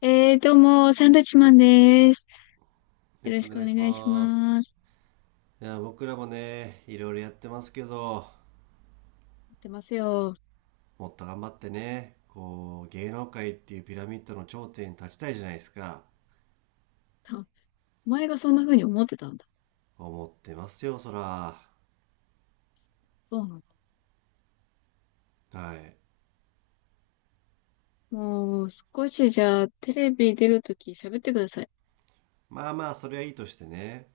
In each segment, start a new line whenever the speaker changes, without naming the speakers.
どうも、サンドイッチマンです。
よろ
よ
し
ろ
くお
しく
願
お
いし
願いし
ます。
ます。
いや、僕らもね、いろいろやってますけど、
やってますよ。
もっと頑張ってね、こう、芸能界っていうピラミッドの頂点に立ちたいじゃないですか。
あ、お前がそんな風に思ってたんだ。
思ってますよ、そら。
そうなんだ。
はい。
もう、少しじゃあ、テレビ出るとき喋ってください。
まあまあ、それはいいとしてね、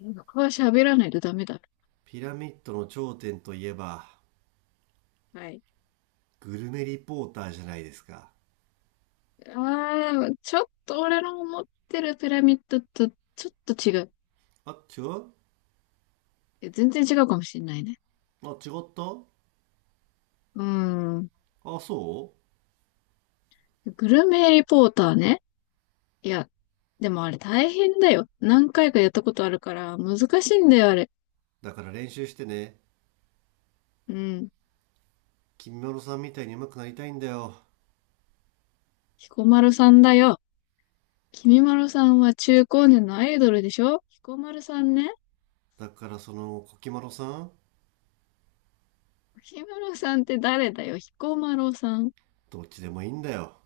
僕は喋らないとダメだ。
ピラミッドの頂点といえば、
はい。
グルメリポーターじゃないですか。
ちょっと俺の思ってるピラミッドとちょっと違う。
あ、違う。
いや全然違うかもしれないね。
あ、違った。
うーん。
あ、そ
グルメリポーターね。いや、でもあれ大変だよ。何回かやったことあるから、難しいんだよ、あれ。
う。だから練習してね、
うん。
君まろさんみたいに上手くなりたいんだよ。
彦丸さんだよ。君丸さんは中高年のアイドルでしょ、彦丸さんね。
だからその、コキまろさん。
君丸さんって誰だよ、彦丸さん。
どっちでもいいんだよ。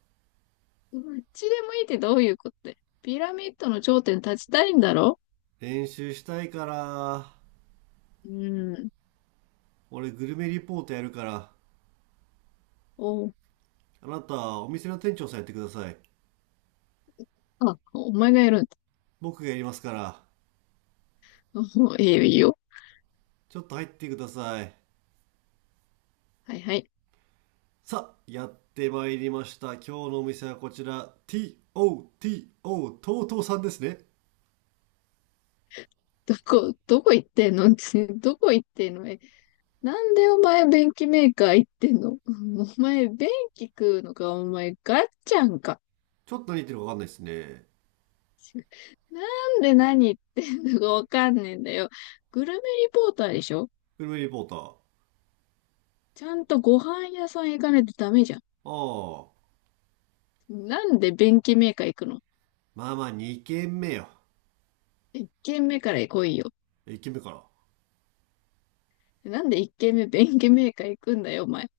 どっちでもいいってどういうことだよ。ピラミッドの頂点に立ちたいんだろ。
練習したいから。
うーん。
俺グルメリポートやるから、
お、
あなたお店の店長さんやってください。
あ、お前がやるんだ。
僕がやりますから、
お、いいよ、いいよ。
ちょっと入ってください。
はいはい。
さあ、やってまいりました。今日のお店はこちら、 TOTO、 とうとうさんですね。
どこ行ってんの？ どこ行ってんの？え、なんでお前便器メーカー行ってんの？うん。 お前便器食うのか、お前ガッチャンか。
ちょっと何言ってるか分かんないですね。
なんで何言ってんのかわかんねえんだよ。グルメリポーターでしょ？
グルメリポーター。
ちゃんとご飯屋さん行かないとダメじゃん。
ああ、
なんで便器メーカー行くの？
まあまあ、2軒目よ。
一軒目から来いよ。
1軒目から。
なんで一軒目便器メーカー行くんだよ、お前。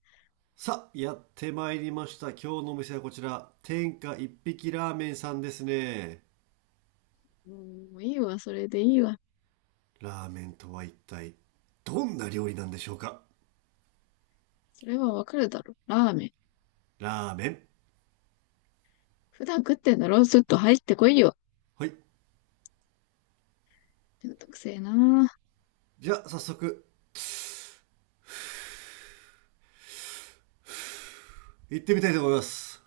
さあ、やってまいりました。今日のお店はこちら、天下一匹ラーメンさんですね。
うん、もういいわ、それでいいわ。
ラーメンとは一体どんな料理なんでしょうか？
それはわかるだろ。ラーメン。
ラーメン。
普段食ってんだろ、スッと入ってこいよ。
はい。
めんどくせえな。
じゃあ、早速行ってみたいと思います。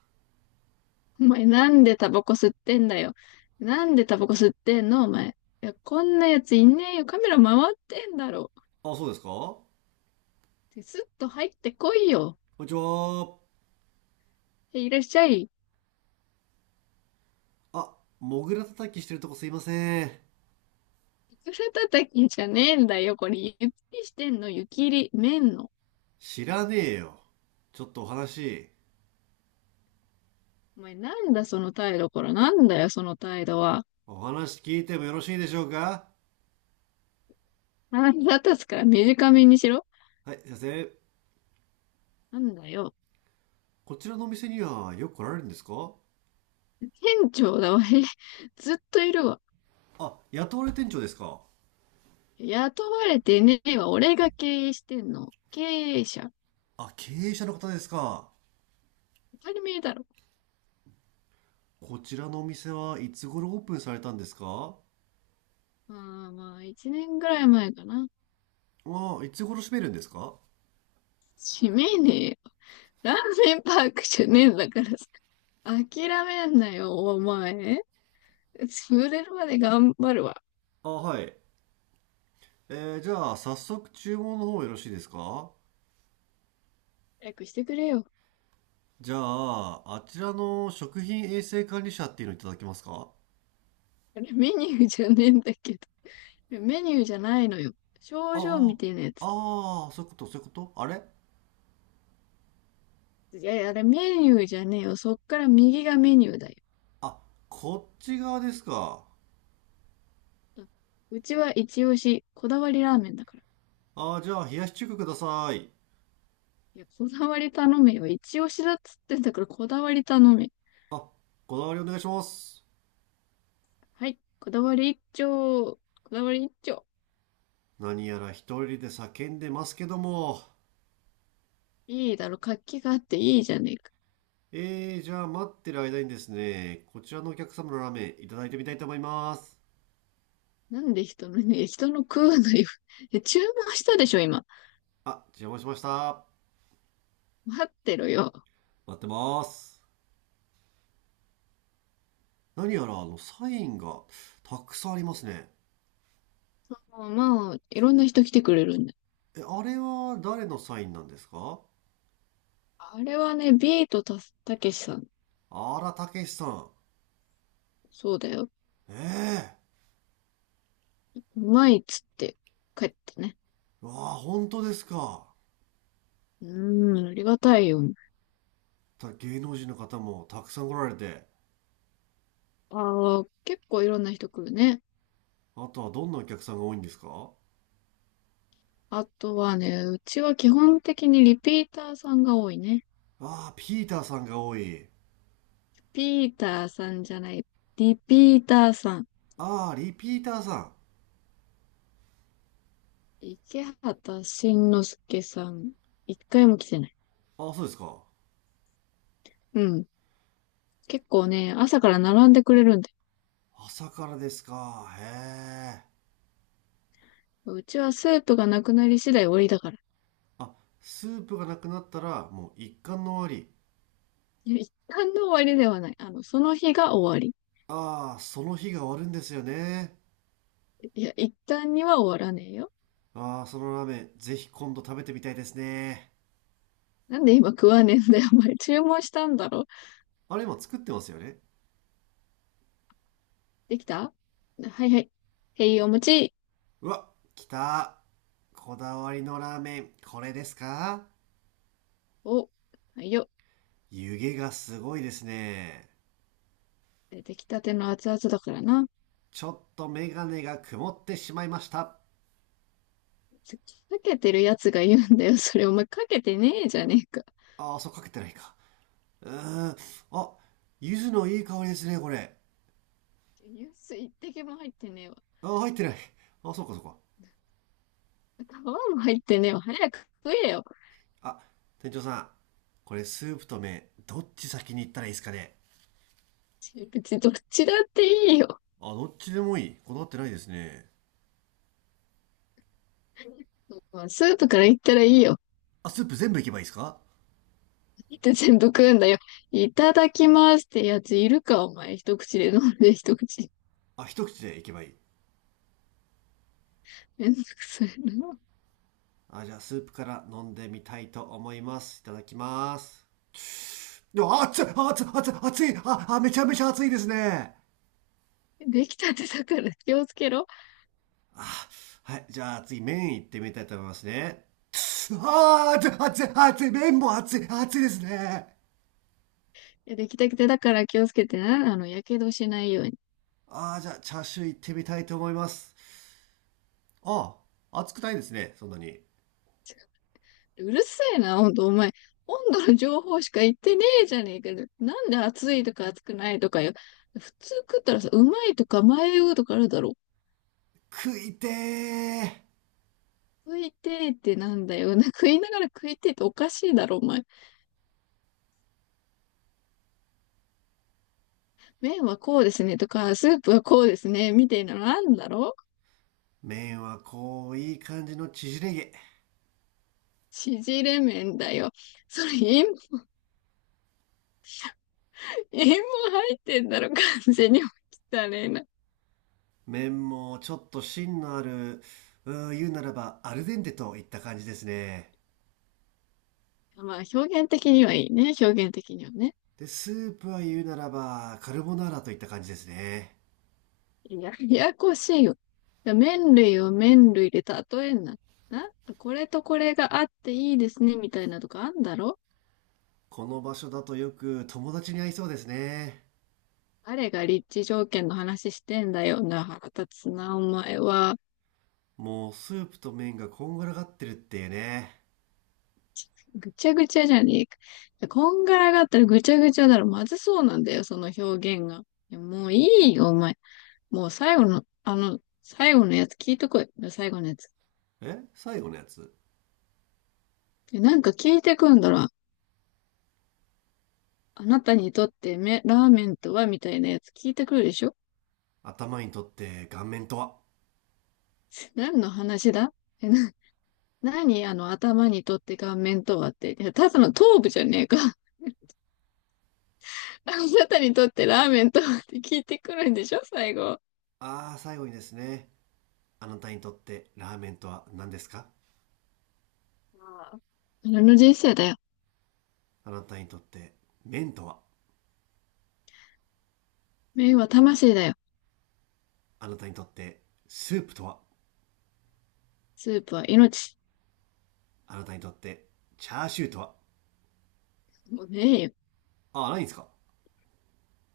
お前なんでタバコ吸ってんだよ。なんでタバコ吸ってんの、お前。いや、こんなやついねえよ。カメラ回ってんだろ。
あ、そうですか。こ
スッと入ってこいよ。
んにちは。
いらっしゃい。
あ、モグラ叩きしてるとこすいません。
いくら叩きじゃねえんだよ。これ、湯切りしてんの、湯切り、麺の。
知らねえよ。ちょっとお話、
お前、なんだその態度、これ。なんだよ、その態度は。
お話聞いてもよろしいでしょうか？
腹立つから短めにしろ。
はい、先生。
なんだよ。
こちらのお店にはよく来られるんですか？
店長だわ。へ、ずっといるわ。
あ、雇われ店長ですか？
雇われてねえわ。俺が経営してんの。経営者。
あ、経営者の方ですか？
当たり前だろ。
こちらのお店はいつ頃オープンされたんですか？
ああ、まあ、一年ぐらい前かな。
あ、いつ頃閉めるんですか？
閉めねえよ。ラーメンパークじゃねえんだからさ。諦めんなよ、お前。潰れるまで頑張るわ。
あ、はい。じゃあ、早速注文の方よろしいですか？
早くしてくれよ。
じゃあ、あちらの食品衛生管理者っていうのいただけますか？
あれメニューじゃねえんだけど。メニューじゃないのよ。
あ
症状みてえなや
あ、
つ。
ああ、そういうこと、そういうこと、あれ。
いやいや、あれメニューじゃねえよ。そっから右がメニューだよ。
あ、こっち側ですか？
うちは一押し、こだわりラーメンだから。
ああ、じゃあ、冷やし中華ください。
いや、こだわり頼めよ。一押しだっつってんだから、こだわり頼め。
あ、こだわりお願いします。
はい、こだわり一丁。こだわり一丁。
何やら一人で叫んでますけども。
いいだろ、活気があっていいじゃねえか。
じゃあ、待ってる間にですね、こちらのお客様のラーメンいただいてみたいと思います。
なんで人の、ね、人の食うのよ。え、注文したでしょ、今。
あ、邪魔しました。
待ってろよ。
待ってます。何やらあのサインがたくさんありますね。
もうまあ、いろんな人来てくれるんだ。
え、あれは誰のサインなんですか？
あれはね、ビートたけしさん。
あら、たけしさん。
そうだよ。
ええ
うまいっつって帰ったね。
ー、わあ、本当ですか？
うーん、ありがたいよ。
芸能人の方もたくさん来られて。
ああ、結構いろんな人来るね。
あとはどんなお客さんが多いんですか？
あとはね、うちは基本的にリピーターさんが多いね。
ああ、ピーターさんが多い。
リピーターさんじゃない。リピーターさん。
ああ、リピーターさん。
池畑慎之介さん。一回も来てない。
ああ、そうですか。
うん。結構ね、朝から並んでくれるんで。
朝からですか？へえ。
うちはスープがなくなり次第終わりだから。
あ、スープがなくなったらもう一貫の終わり。
いや、一旦の終わりではない。その日が終わり。
ああ、その日が終わるんですよね。
いや、一旦には終わらねえよ。
ああ、そのラーメン、ぜひ今度食べてみたいですね。
なんで今食わねえんだよ。お前注文したんだろ。
あれ、今作ってますよね。
できた。はいはい。へい、お餅。
うわ、来た。こだわりのラーメン、これですか？
お、はいよ。
湯気がすごいですね。
出てきたての熱々だからな。
ちょっとメガネが曇ってしまいました。
かけてるやつが言うんだよ。それお前かけてねえじゃねえか。
ああ、そうかけてないか。うーん。あ、柚子のいい香りですね、これ。
ニュース一滴も入ってねえわ。
ああ、入ってない。ああ、そうかそうか。
皮も入ってねえわ。早く食えよ。
あ、店長さん。これスープと麺、どっち先に行ったらいいですかね？
別にどっちだっていいよ。
あ、どっちでもいい。こだわってないですね。
まあスープからいったらいいよ。
あ、スープ全部いけばいいですか？
って全部食うんだよ。いただきますってやついるか、お前。一口で飲んで一口。
あ、一口でいけばいい。
めんどくさいな。
あ、じゃあ、スープから飲んでみたいと思います。いただきます。でも、あ、熱い熱い熱い熱い、ああ、めちゃめちゃ熱いですね。
できたてだから気をつけろ。
あ、はい。じゃあ、次麺いってみたいと思いますね。ああ、熱い熱い熱い、麺も熱い熱いですね。
いや、できたてだから気をつけてな。やけどしないように。
ああ、じゃあ、チャーシューいってみたいと思います。あ、あ、熱くないですね、そんなに。
うるせえな、ほんと、お前。温度の情報しか言ってねえじゃねえかよ。なんで熱いとか熱くないとかよ。普通食ったらさ、うまいとか迷うとかあるだろ。
食いてー。
食いてえってなんだよ。な、食いながら食いてえっておかしいだろ、お前。麺はこうですねとか、スープはこうですね、みたいなのなんだろう。
麺はこういい感じの縮れ毛。
縮れ麺だよ。それ塩も入ってんだろ、完全に。汚ねえな。
麺もちょっと芯のある、言うならばアルデンテといった感じですね。
まあ、表現的にはいいね、表現的にはね。
で、スープは言うならばカルボナーラといった感じですね。
ややこしいよ。麺類を麺類で例えんな。な、これとこれがあっていいですね、みたいなとかあんだろ。
この場所だとよく友達に会いそうですね。
誰が立地条件の話してんだよな、腹立つな、お前は。
もうスープと麺がこんがらがってるっていうね。
ぐちゃぐちゃじゃねえか。こんがらがったらぐちゃぐちゃだろ。まずそうなんだよ、その表現が。いや、もういいよ、お前。もう最後の、最後のやつ聞いてこい。最後のやつ。
え、最後のやつ？
でなんか聞いてくんだろ。あなたにとってラーメンとはみたいなやつ聞いてくるでしょ？
頭にとって顔面とは？
何の話だ？え、な、何あの頭にとって顔面とはって。いや、ただの頭部じゃねえか。あなたにとってラーメンとはって聞いてくるんでしょ、最後。あ
ああ、最後にですね。あなたにとってラーメンとは何ですか？
あの、人生だよ。
あなたにとって麺とは？
麺は魂だよ。
あなたにとってスープとは？
スープは命。
あなたにとってチャーシューとは？
もうねえよ。
あ、ないんですか？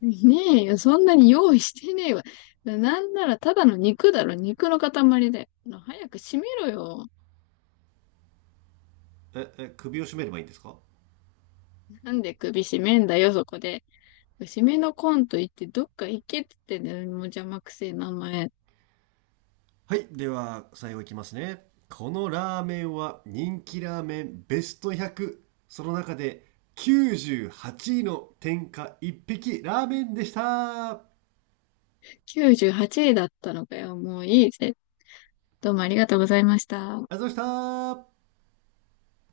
ねえよ。そんなに用意してねえわ。なんならただの肉だろ。肉の塊だよ。早く閉めろよ。
え、え、首を絞めればいいんですか？
なんで首締めんだよ、そこで。締めのコンと言ってどっか行けって言ってんだよ。もう邪魔くせえ名前。
はい、では、最後いきますね。このラーメンは人気ラーメンベスト100。その中で98位の天下一匹ラーメンでした。あり
98位だったのかよ。もういいぜ。どうもありがとうございました。
がとうございました。